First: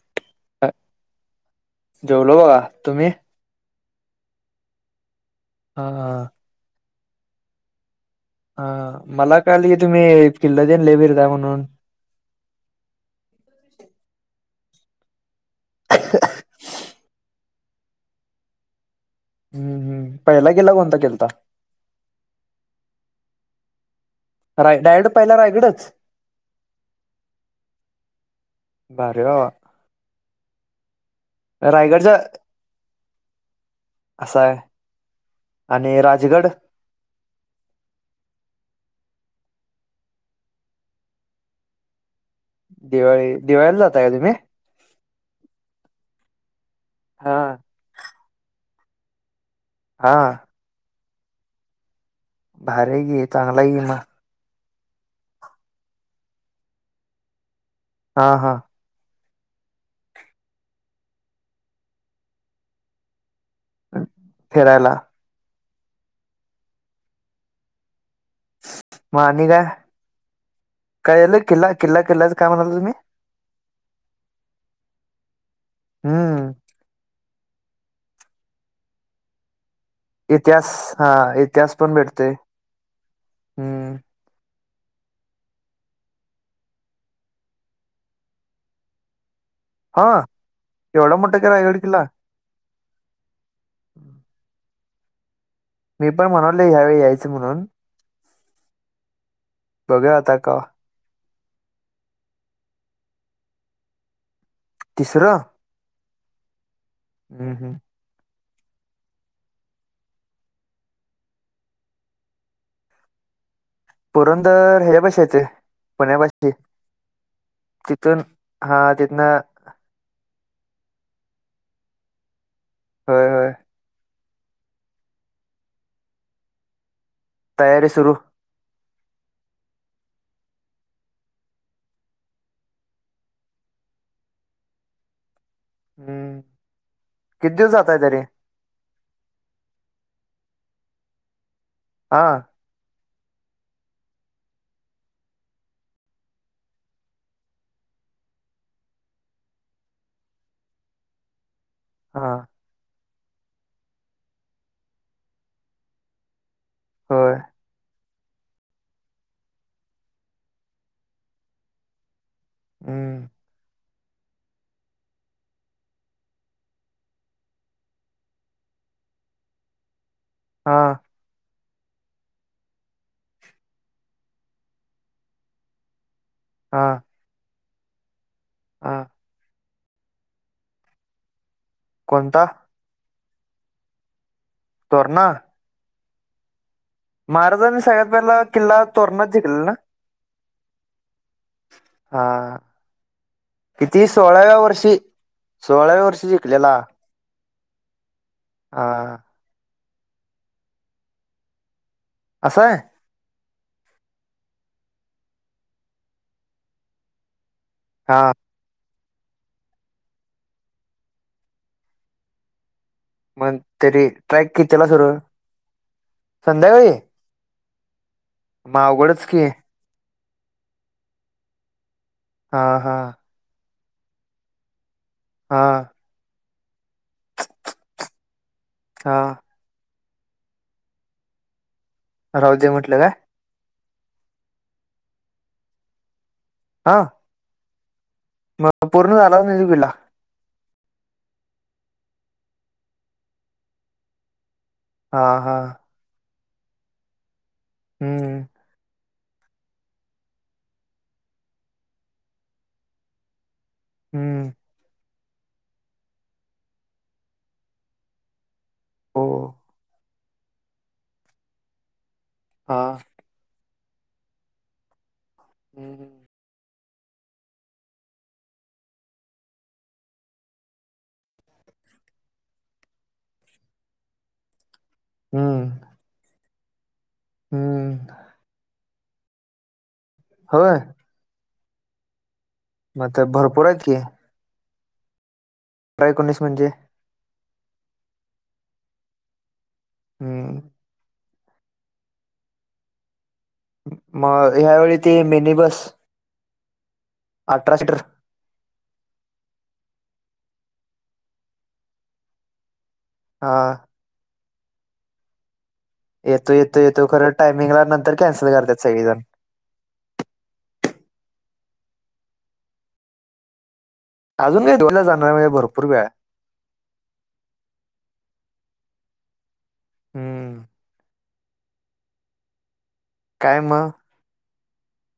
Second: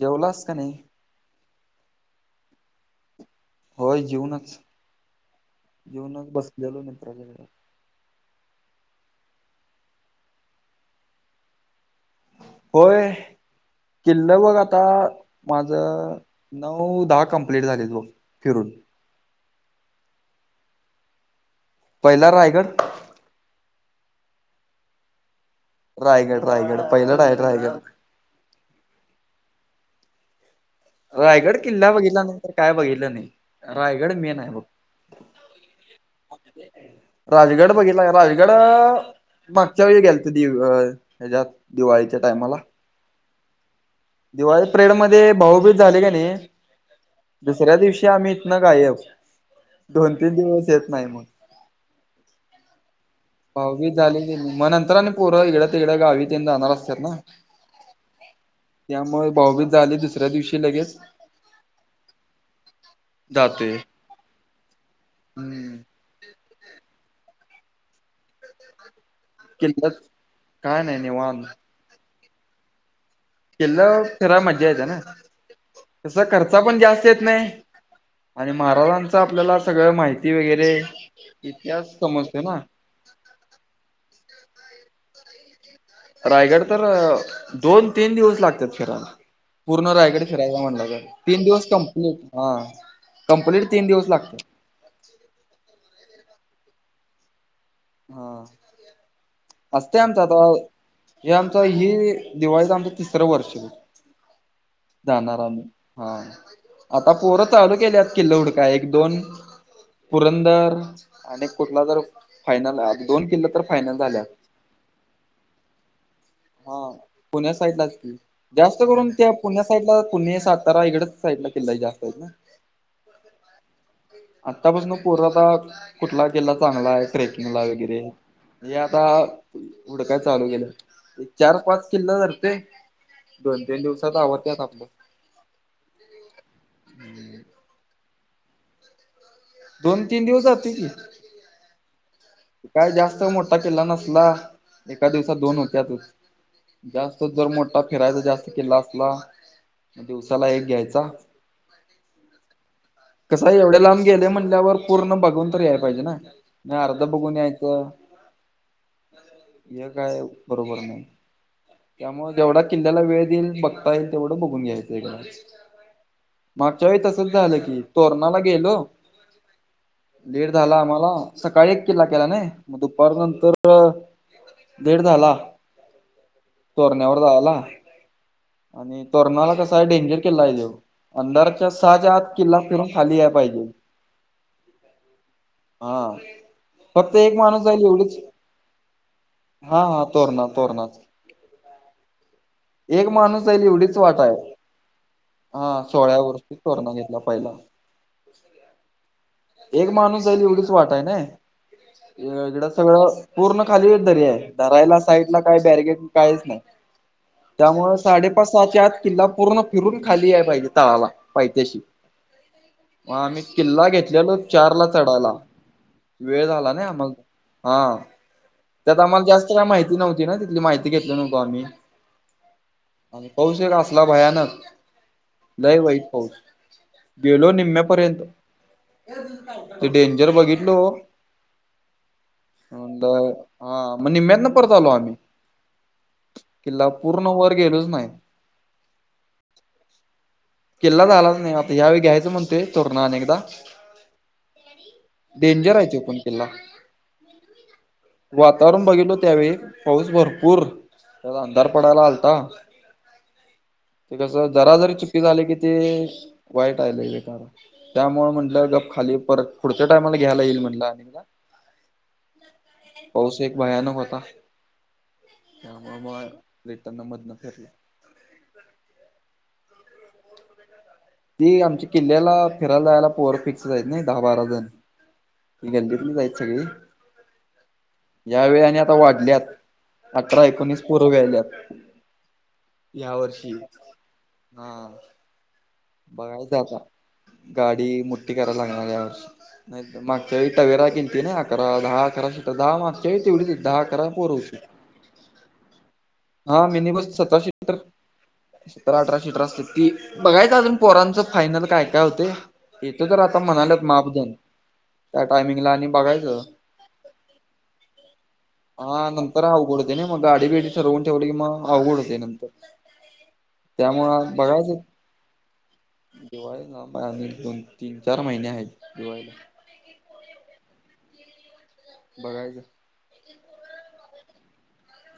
जेवलास का, नाइ? जेवलो बगा, तुमी? होय जेऊनच, हा जेऊनच बसलेलो, मित्राकड [unintelligible] वेळ. हां, मला काल हे तुम्ही, [unintelligible] देन [unintelligible] द म्हणून. होय, किल्ला बघ आता. माज, नऊ-दाहा कंप्लीट झालेत बग, फिरून. हम्म हम्म, पइला किल्ला, कोणता केलता? पयला रायगड राय डायरेक्ट, पइला रायगडच? रायगड रायगड, पइला डायरेक्ट रायगड. भारीय [unintelligible] रायगड किल्ला रायगडचा बगितला नाइ, तर काय बगीतलं नइ. कसाय आणि राजगड? राजगड बगीतला, रायगड मागच्या वेळी गेल त, दि हेज्यात दिवाळीच्या टायमाला दिवाळी, दिवाळीला जाताय का, तुमी? [unintelligible] पिरेड मध्ये भाऊबीज झाले, का नाही? हा दुसऱ्या दिवशी आम्ही तितन गायब, हा दोन-तीन दिवस येत नाई, मग. भारी आहे की चांगला आहे की भाऊबीज मग झाली. म नंतर, अन पोरं इगड-तिगड गावी, तेन जाणार असत्यात ना. हा हा. त्यामुळ भाऊबीज झाली, दुसऱ्या दिवशी लगेच. जातोय फीरायला [unintelligible] म निघा, किल्ल्यात नाही काय याल निवांत किल्ला-किल्ला, किल्लाच काय म्हणाल तुम्ही? कील्लाव फिराय मज्जा येत ना? तस करत हम्म [unintelligible] चा पण ज्यास्त येत नाइ आणि महाराजांच आपल्याला सगळं माहि इतिआस, हां इतिआस, पण भेटतोय, समजतोय ना. हम्म. रायगड तर अ दोन तीन दिवस लागत्यात फिरायला. पूर्ण हा रायगड फिरायचा म्हणलं तर, एवढा मोठा तीन का दिवस रायगड किल्ला कम्प्लीट हा कम्प्लीट तीन दिवस लागतं. मी पण म्हणालोय ह्यावेळी यायचं म्हणून, हा असते बघूया आमचा आता का काय. हे आमच हि दिवाळीच आमचं तिसरं वर्ष. तिसरं जाणार आम्ही हा आता पोरं हम्म, हम्म. चालू केल्यात किल्ल हूडकाय एक दोन- पुरंदर, आणि कुटला तर फायनल आय आणि दोन किल्ल तर- फायनल झाल्या पुरंदर हे च्या पशी येतंय. हा पुण्या साइड लाच की तिथून हा जास्त करून त्या तिथनं पु- पुण्या साईड ला पुणे सातारा इकडच साईड ला किल्लाय जास्त आहेत ना. होय होय. आतापासून पोर आता कुठला किल्ला चांगला आहे ट्रेकिंगला तयारी वगैरे. सुरू हे आता हुड काय चालू केेल्यात चार पाच किल्ल धरतय- दोन तीन दिवसात आवरत्यात आपलं. हम्म किती दिवस जातय तरी? दोन तीन दिवस जातय की. आं. काय जास्त मोटा कील्ला नसला, एका दिवसात दोन होत्यात. जास्त जर मोठा फिरायचा जास्त किल्ला असला. दिवसाला एक घ्यायचा. हां. कसय एवढ्या लांब गेलय म्हणल्यावर पूर्ण बघून तर याय पाहिजे ना. आर्ध होय बघून यायचं हे काय बरोबर नाही. त्यामुळे जेवढा किल्ल्याला हम्म. वेळ देईल बघता येईल तेवढं बघून घ्यायचं आहे एकदाच. मागच्या वेळी तसच झालं की तोरणाला गेलो, लेट झाला हा आम्हाला. सकाळी एक किल्ला केला नाय, मग दुपार नंतर लेट झाला. हा तोरण्यावर जायाला हा आणि तोरणाला कसा आहे डेंजर किल्ला आहे तो अंधारच्या सहाच्या आत कोणता किल्ला फिरून खाली याय पाहिजे. तोरणा? हा फक्त एक माणूस महाराजांनी जाईल सगळ्यात एवढीच पहिला किल्ला तोरणात जिंकलेला ना हा हा. तोरण तोरणा च. हा माणूस जाईल एवढीच किती वाट आहे सोळाव्या वर्षी हा सोळाव्या सोळ्या वर्षी वरती जिकलेला [unintelligible] पहिला. हा. हा एक माणूस जाईल एवढीच वाट आहे ना असं ईकड आहे सगळं पूर्ण खाली व दरी आहे. धरायला साईड ला काही बॅरगेट काहीच नाही. त्यामुळं हा साडेपाच सहाच्या आत किल्ला पूर्ण फिरून खाली याय पाहिजे तळाला पायत्याशी. आम्ही मग किल्ला तरी घेतलेलो ट्रॅक चारला कितीला सुरू चढायला, वेळ झाला नाही संध्याकाळी आम्हाला. हा मग त्यात आम्हाला अवघडच की जास्त काय माहिती नव्हती ना तिथली, माहिती घेतली नव्हतो आम्ही. हा हां. आणि पाऊस एक असला भयानक हा लय वाईट. पाऊस गेलो निम्मे पर्यंत- हां. ते डेंजर बघितलो राहू दे म्हटलं म्हणल काय हा मग निम्म्यातन परत आलो आम्ही किल्ला पूर्ण वर गेलोच नाही. म पूर्ण झालाच नाही तो किल्ला? किल्ला झालाच नाही आता ह्यावेळी घ्यायचं म्हणतोय तोरणा अनेकदा. हा हा डेंजर आहे तो पण किल्ला हम्म वातावरण बघितलो त्यावेळी पाऊस भरपूर त्याला अंधार पडायला आलता. ते कस हम्म जरा जरी ची चुकी झाली कि ते वाईट हाय लय बेकार त्यामुळे म्हंटलं गप खाली हो परत पुढच्या टायमाला घ्यायला येईल म्हणला आणि एकदा. हा. पाऊस एक भयानक होता, त्यामुळे हम्म मग रिटर्न मधनं फिरल. ती आमच्या किल्ल्याला फिरायला जायला पोर फिक्सच आहेत नाही दहा बारा जण. हि हम्म गल्लीतली च हायत सगळी. हम्म. या वेळी आणि आता वाढल्यात अठरा होय एकोणीस पोरं व्हायल्यात. मग या तर वर्षी भरपूर आहेत की अठरा हा. एकोणीस बघायचं म्हणजे आता गाडी मोठी करायला लागणार या वर्षी. मागच्या हम्म टवेरा केलती ना अकरा दहा अकरा श दहा मागच्या वेळी तेवढीच दहा अकरा पोर मग होती. ह्यावेळी ते मिनी बस हा मिनी बस अठरा सतराशीटर सीटर सतरा, अठरा शीटर असते ती बघायच अजून पोरांचं फायनल काय काय होतय येतो तर आता हा म्हणालेत मापजन. त्या टायमिंगला आणि बघा येतो येतो येतो करत टायमिंगला नंतर कॅन्सल करतात सगळेजण. तर अवघड होते नाही मग गाडी बिडी ठरवून ठेवली की मग अवघड होते नंतर त्यामुळ अजून नाही दोनला जाणार म्हणजे भरपूर वेळ हाय. दिवाळी लांब आहे आजून दोन तीन चार महिने आहेत दिवाळीला. हम्म बघायच. काय मग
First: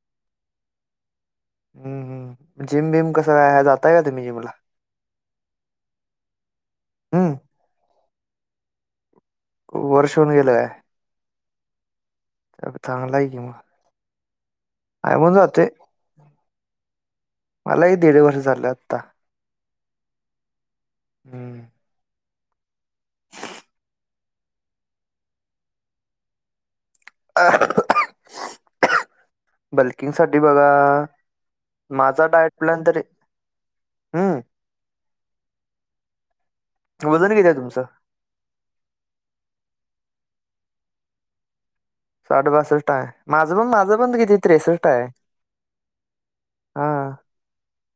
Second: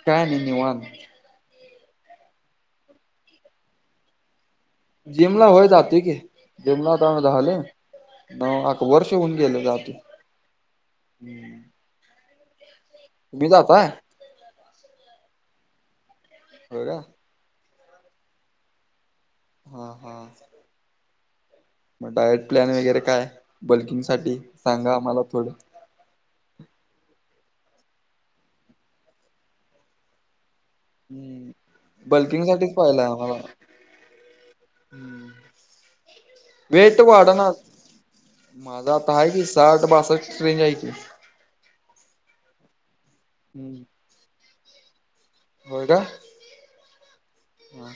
काय आणि निवात. हम्म हम जिम बिम कस काय ह जाताय का तुम्ही जिमला. जिमला होय जातोय की जिमला आता हम्म झालं न वर्ष होऊन गेल. वर्ष होऊन गेल काय चागलाय कि तुम्ही मग जाताय काय म्हणून जातोय. होय का मला ही दीड वर्ष झालं आता. हा हा हम्म मग डायट प्लॅन वगैरे काय बल्किंग साठी सांगा आम्हाला थोडं. बल्किंगसाठी बघा हम् माझा बल्किंग डायट साठीच प्लॅन तरी पाहिला आम्हाला. हम्म वेट वजन किती आहे वाढणाच. तुमचं माझा आता आहे की साठ बासष्टची ट्रेंज हाय की. साड बासष्ट आहे माझं पण हम्म. माझं पण किती त्रेसष्ट आहे होय का हा ह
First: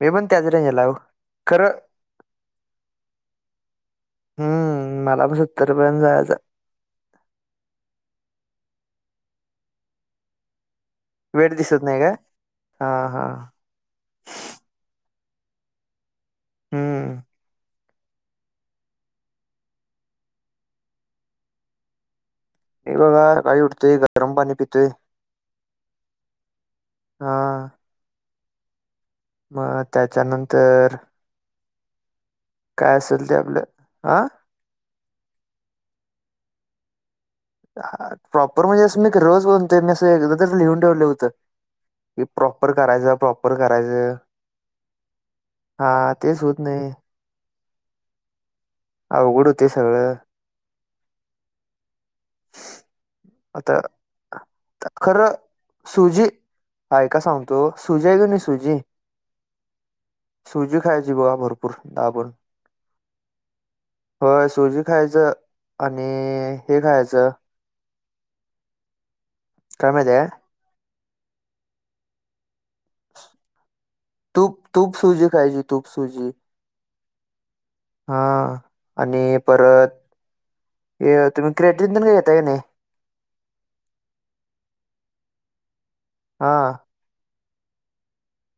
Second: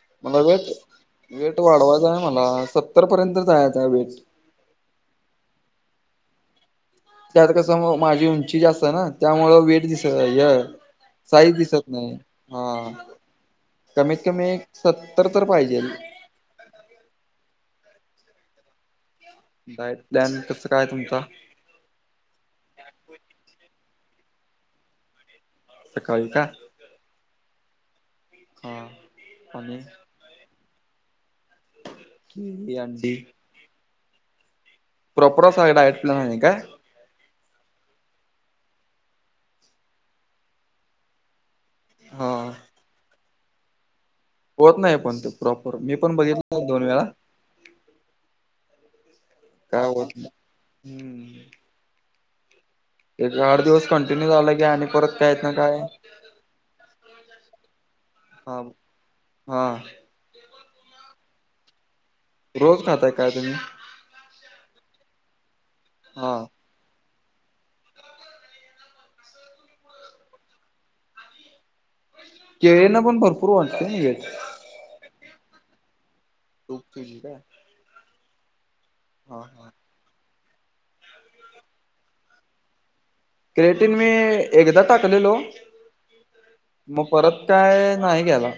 मी पण मला त्याच वेट रेंजला आहे ओ वेट खरं वाढवायचा आहे मला सत्तर पर्यंत जायचं आहे वेट. हम्म मला पण सत्तरपर्यंत जायचं आहे त्यात कसं म माझी उंची जास्त ना त्यामुळं वेट दिसत साईज दिसत नाही हा कमीत कमी सत्तर तर पाहिजे हम्.. डायट प्लान कस काय तुमचा? इथ का य आई उटते गरम पाणी देते सकाळी का? हा हा आणि मग त्याच्यानंतर केळी काय अंडी असेल ते आपलं हा प्रॉपर अस सगळ डायट प्लान आहे काय? हा प्रॉपर म्हणजे असं मी रोज बनतोय मी असं एकदा तरी लिहून ठेवलं होतं क हा प्रॉपर करायचं प्रॉपर करायचं होत नाही पण ते प्रॉपर मी हा पण तेच होत बघितलं दोन नाही वेळा अवघड होते काय होत सगळं नाही हम्म एक आठ आता दिवस कंटिन्यू झाला की आणि परत खरं काय ना काय सोजी ऐका सांगतो सुजी आहे की नाही हा सुजी हा सुजी खायची बघा भरपूर. दाबूण रोज खातय काय तुम्ही? हो सुजी खायचं आणि हा हे खायचं चहा, काय माहिती हाय का? केळेना पण भरपूर वाटतय ना हे तूप तूप सूझी खायची तूप सूजी [inaudible] हा आणि हा हा. परत ये तुम्ही क्रेडिट देऊन घेताय का नाही? क्रेडिट मी एकदा टाकलेलो हा.. मग परत काय नाही घ्याया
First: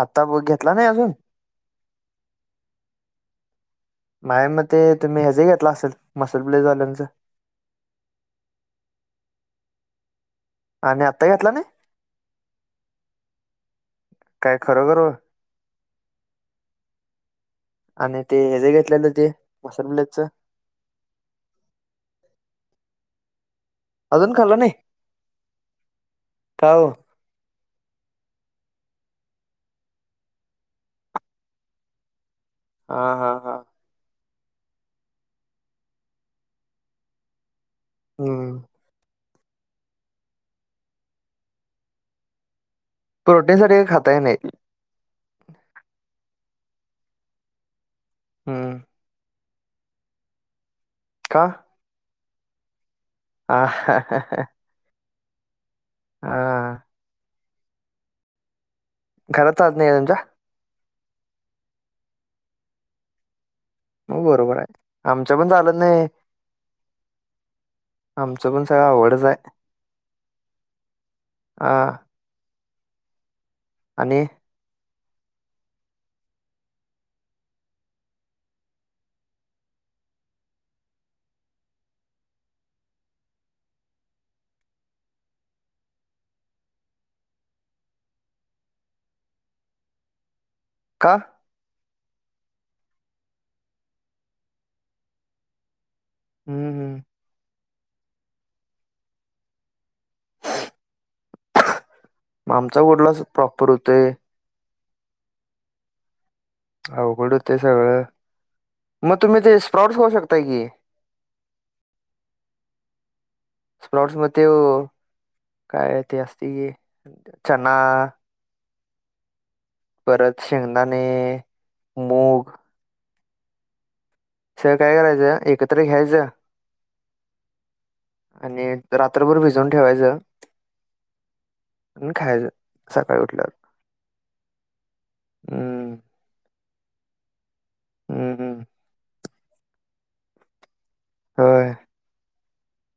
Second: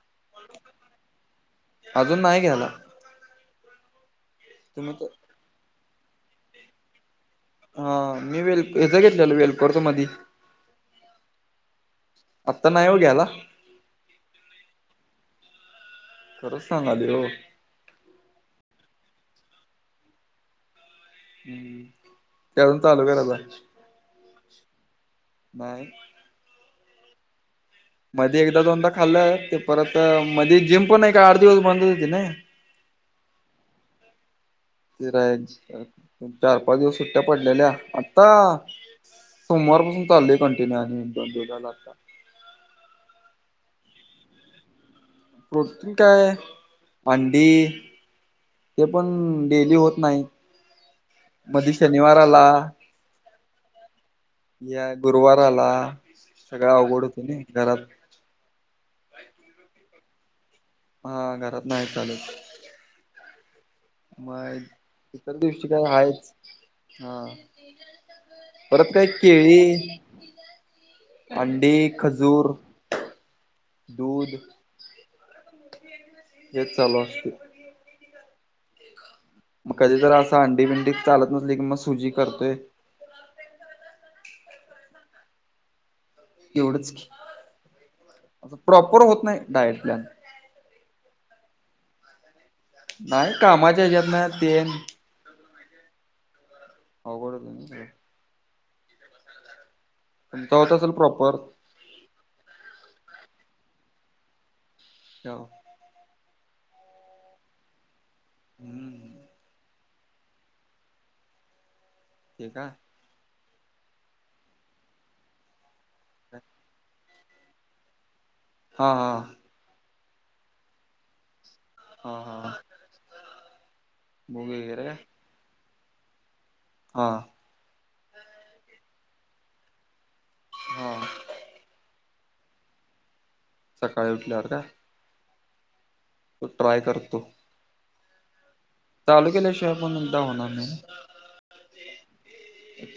आता बघ घेतला नाही अजून अजून नाही घ्यायला नाय मी ते तुम्ही ह्याज घेतला असेल मसूल प्ले झाल्याच हा मी वेल हचा घेतलेलो वेलपोर मध्ये आणि आत्ता घेतला नाही आत्ता नाही हो घ्यायला काय खरोखर खरंच सांगालोय हो आणि ते हे जे घेतलेलं ते मासुल प्ले च हम्म.. ते अजून चालू करायाचं अजून खाल्ल नाही? नाही का ओ मध्ये एकदा दोनदा खाल्लं ते परत मध्ये जिम पण नाही का आठ दिवस बंद होते नाही ह हा हा... ति चार पाच दिवस सुट्ट्या पडलेल्या आत्ता हम्म सोमवारपासून चाल कंटिन्यू आणि दोन दो लाता. प्रोटीनसाठीठी काही खाताय नाही. रटून काय अंडी. [unintelligible] हम्म. ते पण डेली होत नाही का मध्ये शनिवारला आला. ह ह. या गुरुवार आला सगळ हा. अवघड होत न घरात. घरचाज नाही तुमच्या. हा घरात नाही चालत मग म बरोबर आहे इतर आमच्या पण दिवशी चालत काय नाही आहेच हा. आमचं पण सगळं परत काय आवडच आहे केळी हा अंडी. जूर आणि दूध. हे ल असतील. मग कधीतर असं अंडी बिंडी चालत नसली की मग सुजी करतोय. एवढच प्रॉपर होत नाही डायट प्लॅन. काहा. नाही कामाच्या ह्याच्यात नाही तेन. हम् हम. हो कठत. [unintelligible] चा होत असेल प्रॉपर. मग आमचा वडला प्रॉपर होतय. हो. अवघडं ते सगळं हम्म मग तुम्ही ते स्प्रॉट्स खाऊ शकताय की. ठी का. स्पलॉटस मध्ये काय ते असती. चना. हा हा. परत शेंगदाणे हा मूग. हा मूवी सगळ वगैरे काय करायचं एकत्र घ्यायचं. हां. आणि रात्रभर भिजून ठेवायचं हो. आणि खाय सकाळी उठल्यात. सकाळी उठल्यावर का. हम्म तो ट्राय करतो. हम् हम. चाल केल्याशिवाय म्हणून जाऊणारम्ही. होय.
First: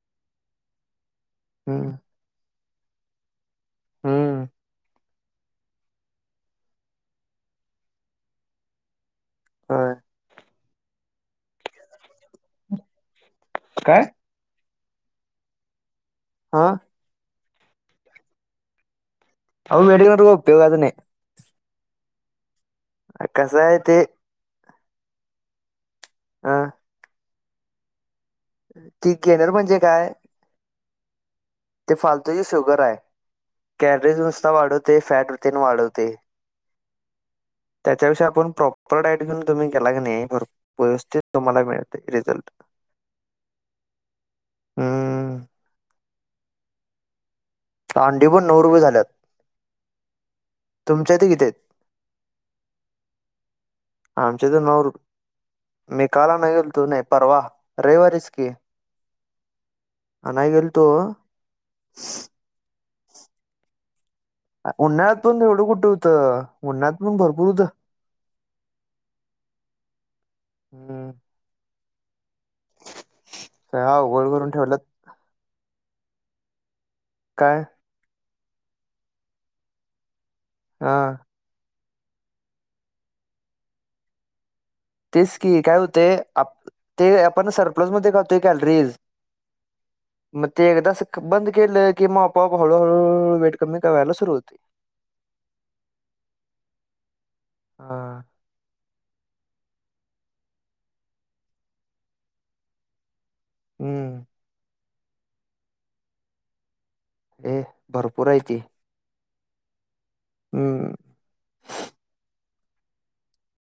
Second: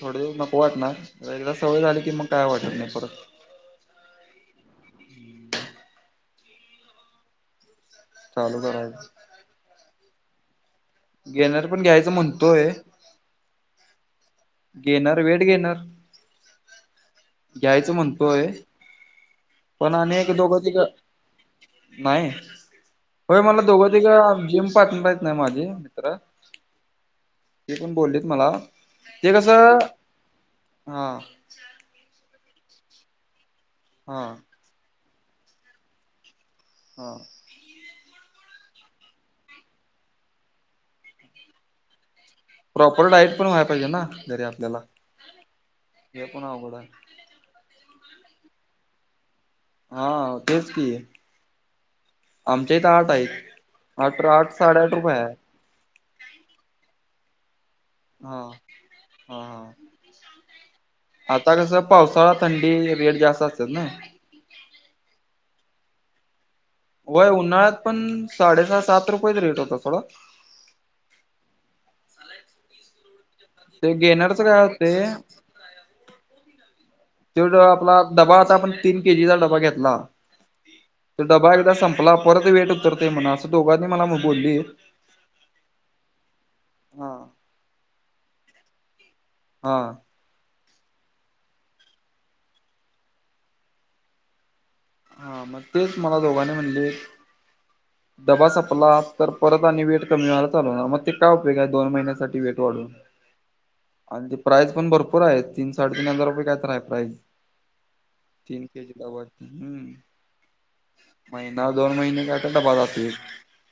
थोडे नक वाटणारला सवय हम्म झाली की मग काय वाटत नाही परत. हम. चालू करायचं. ह. घेणार पण घ्यायचं म्हणतोय. काय? घेणार वेळ घेणार हा. घ्यायचं म्हणतोय, अहो पण वेट आणि करून एक काय दोघं तिघ उपयोगाचं नाही नाही होय कसं मला आहे दोघं ते तिघ जिम पार्टनर आहेत ना माझे मित्र अ ते पण बोललेत मला ती ते गेनर म्हणजे कसं काय हा ते फालतूची शुगर आहे, कॅलरीज हा नुसता वाढवते फॅट रूटीन वाढवते हा. त्याच्याविषयी आपण प्रॉपर डाईट घेऊन तुम्ही केल की नाही भर व्यवस्थित तुम्हाला मिळते रिझल्ट प्रॉपर डाईट पण व्हाया पाहिजे ना जरी आपल्याला हम्म ते पण अवघड आहे अंडी पण नऊ रुपये झाल्यात हा तेच की तुमच्या इथे किती आहेत? आमच्या इथे आठ आहेत. अठरा आमच्या आठ इथे नऊ साडेआठ रुपये आहे. मी काल आनाय गेलतो नाय परवा रविवारीच हा की हा हा आनाय गेलतो आता कसं पावसाळा थंडी रेट जास्त असत्यात ना उन्हाळ्यात पण एवढं कुठे होतं. उन्हाळ्यात पण होय भरपूर होतं उन्हाळ्यात पण साडेसहा सात रुपयेच रेट होता थोडा हम्म. सगळं ते अवघड घेणारच करून काय ठेवल्यात होते ते काय आपला डबा आता आपण तीन केजीचा डबा घेतला हा. तर डबा एकदा संपला परत वेट उतरते म्हणा असं दोघांनी मला बोलली तेच की काय होते आप ते हा आपण सरप्लस मध्ये खातोय कॅलरीज हा. मग ते एकदा अस बंद केलं की मग आपोआप हळूहळू वेट कमी करायला सुरु होते. हा मग तेच मला दोघांनी म्हणले हा. डबा संपला तर परत आणि वेट कमी व्हायला चालू होणार मग ते काय उपयोग आहे दोन महिन्यासाठी वेट वाढून हम्म आणि ते प्राइज पण भरपूर आहे तीन साडे तीन हजार रुपये काय तर हाय प्राईज हम्म भरपूर आहे की. डब्याची. हम्म. हम्म. महिना दोन महिने कायतो डबा जातोय.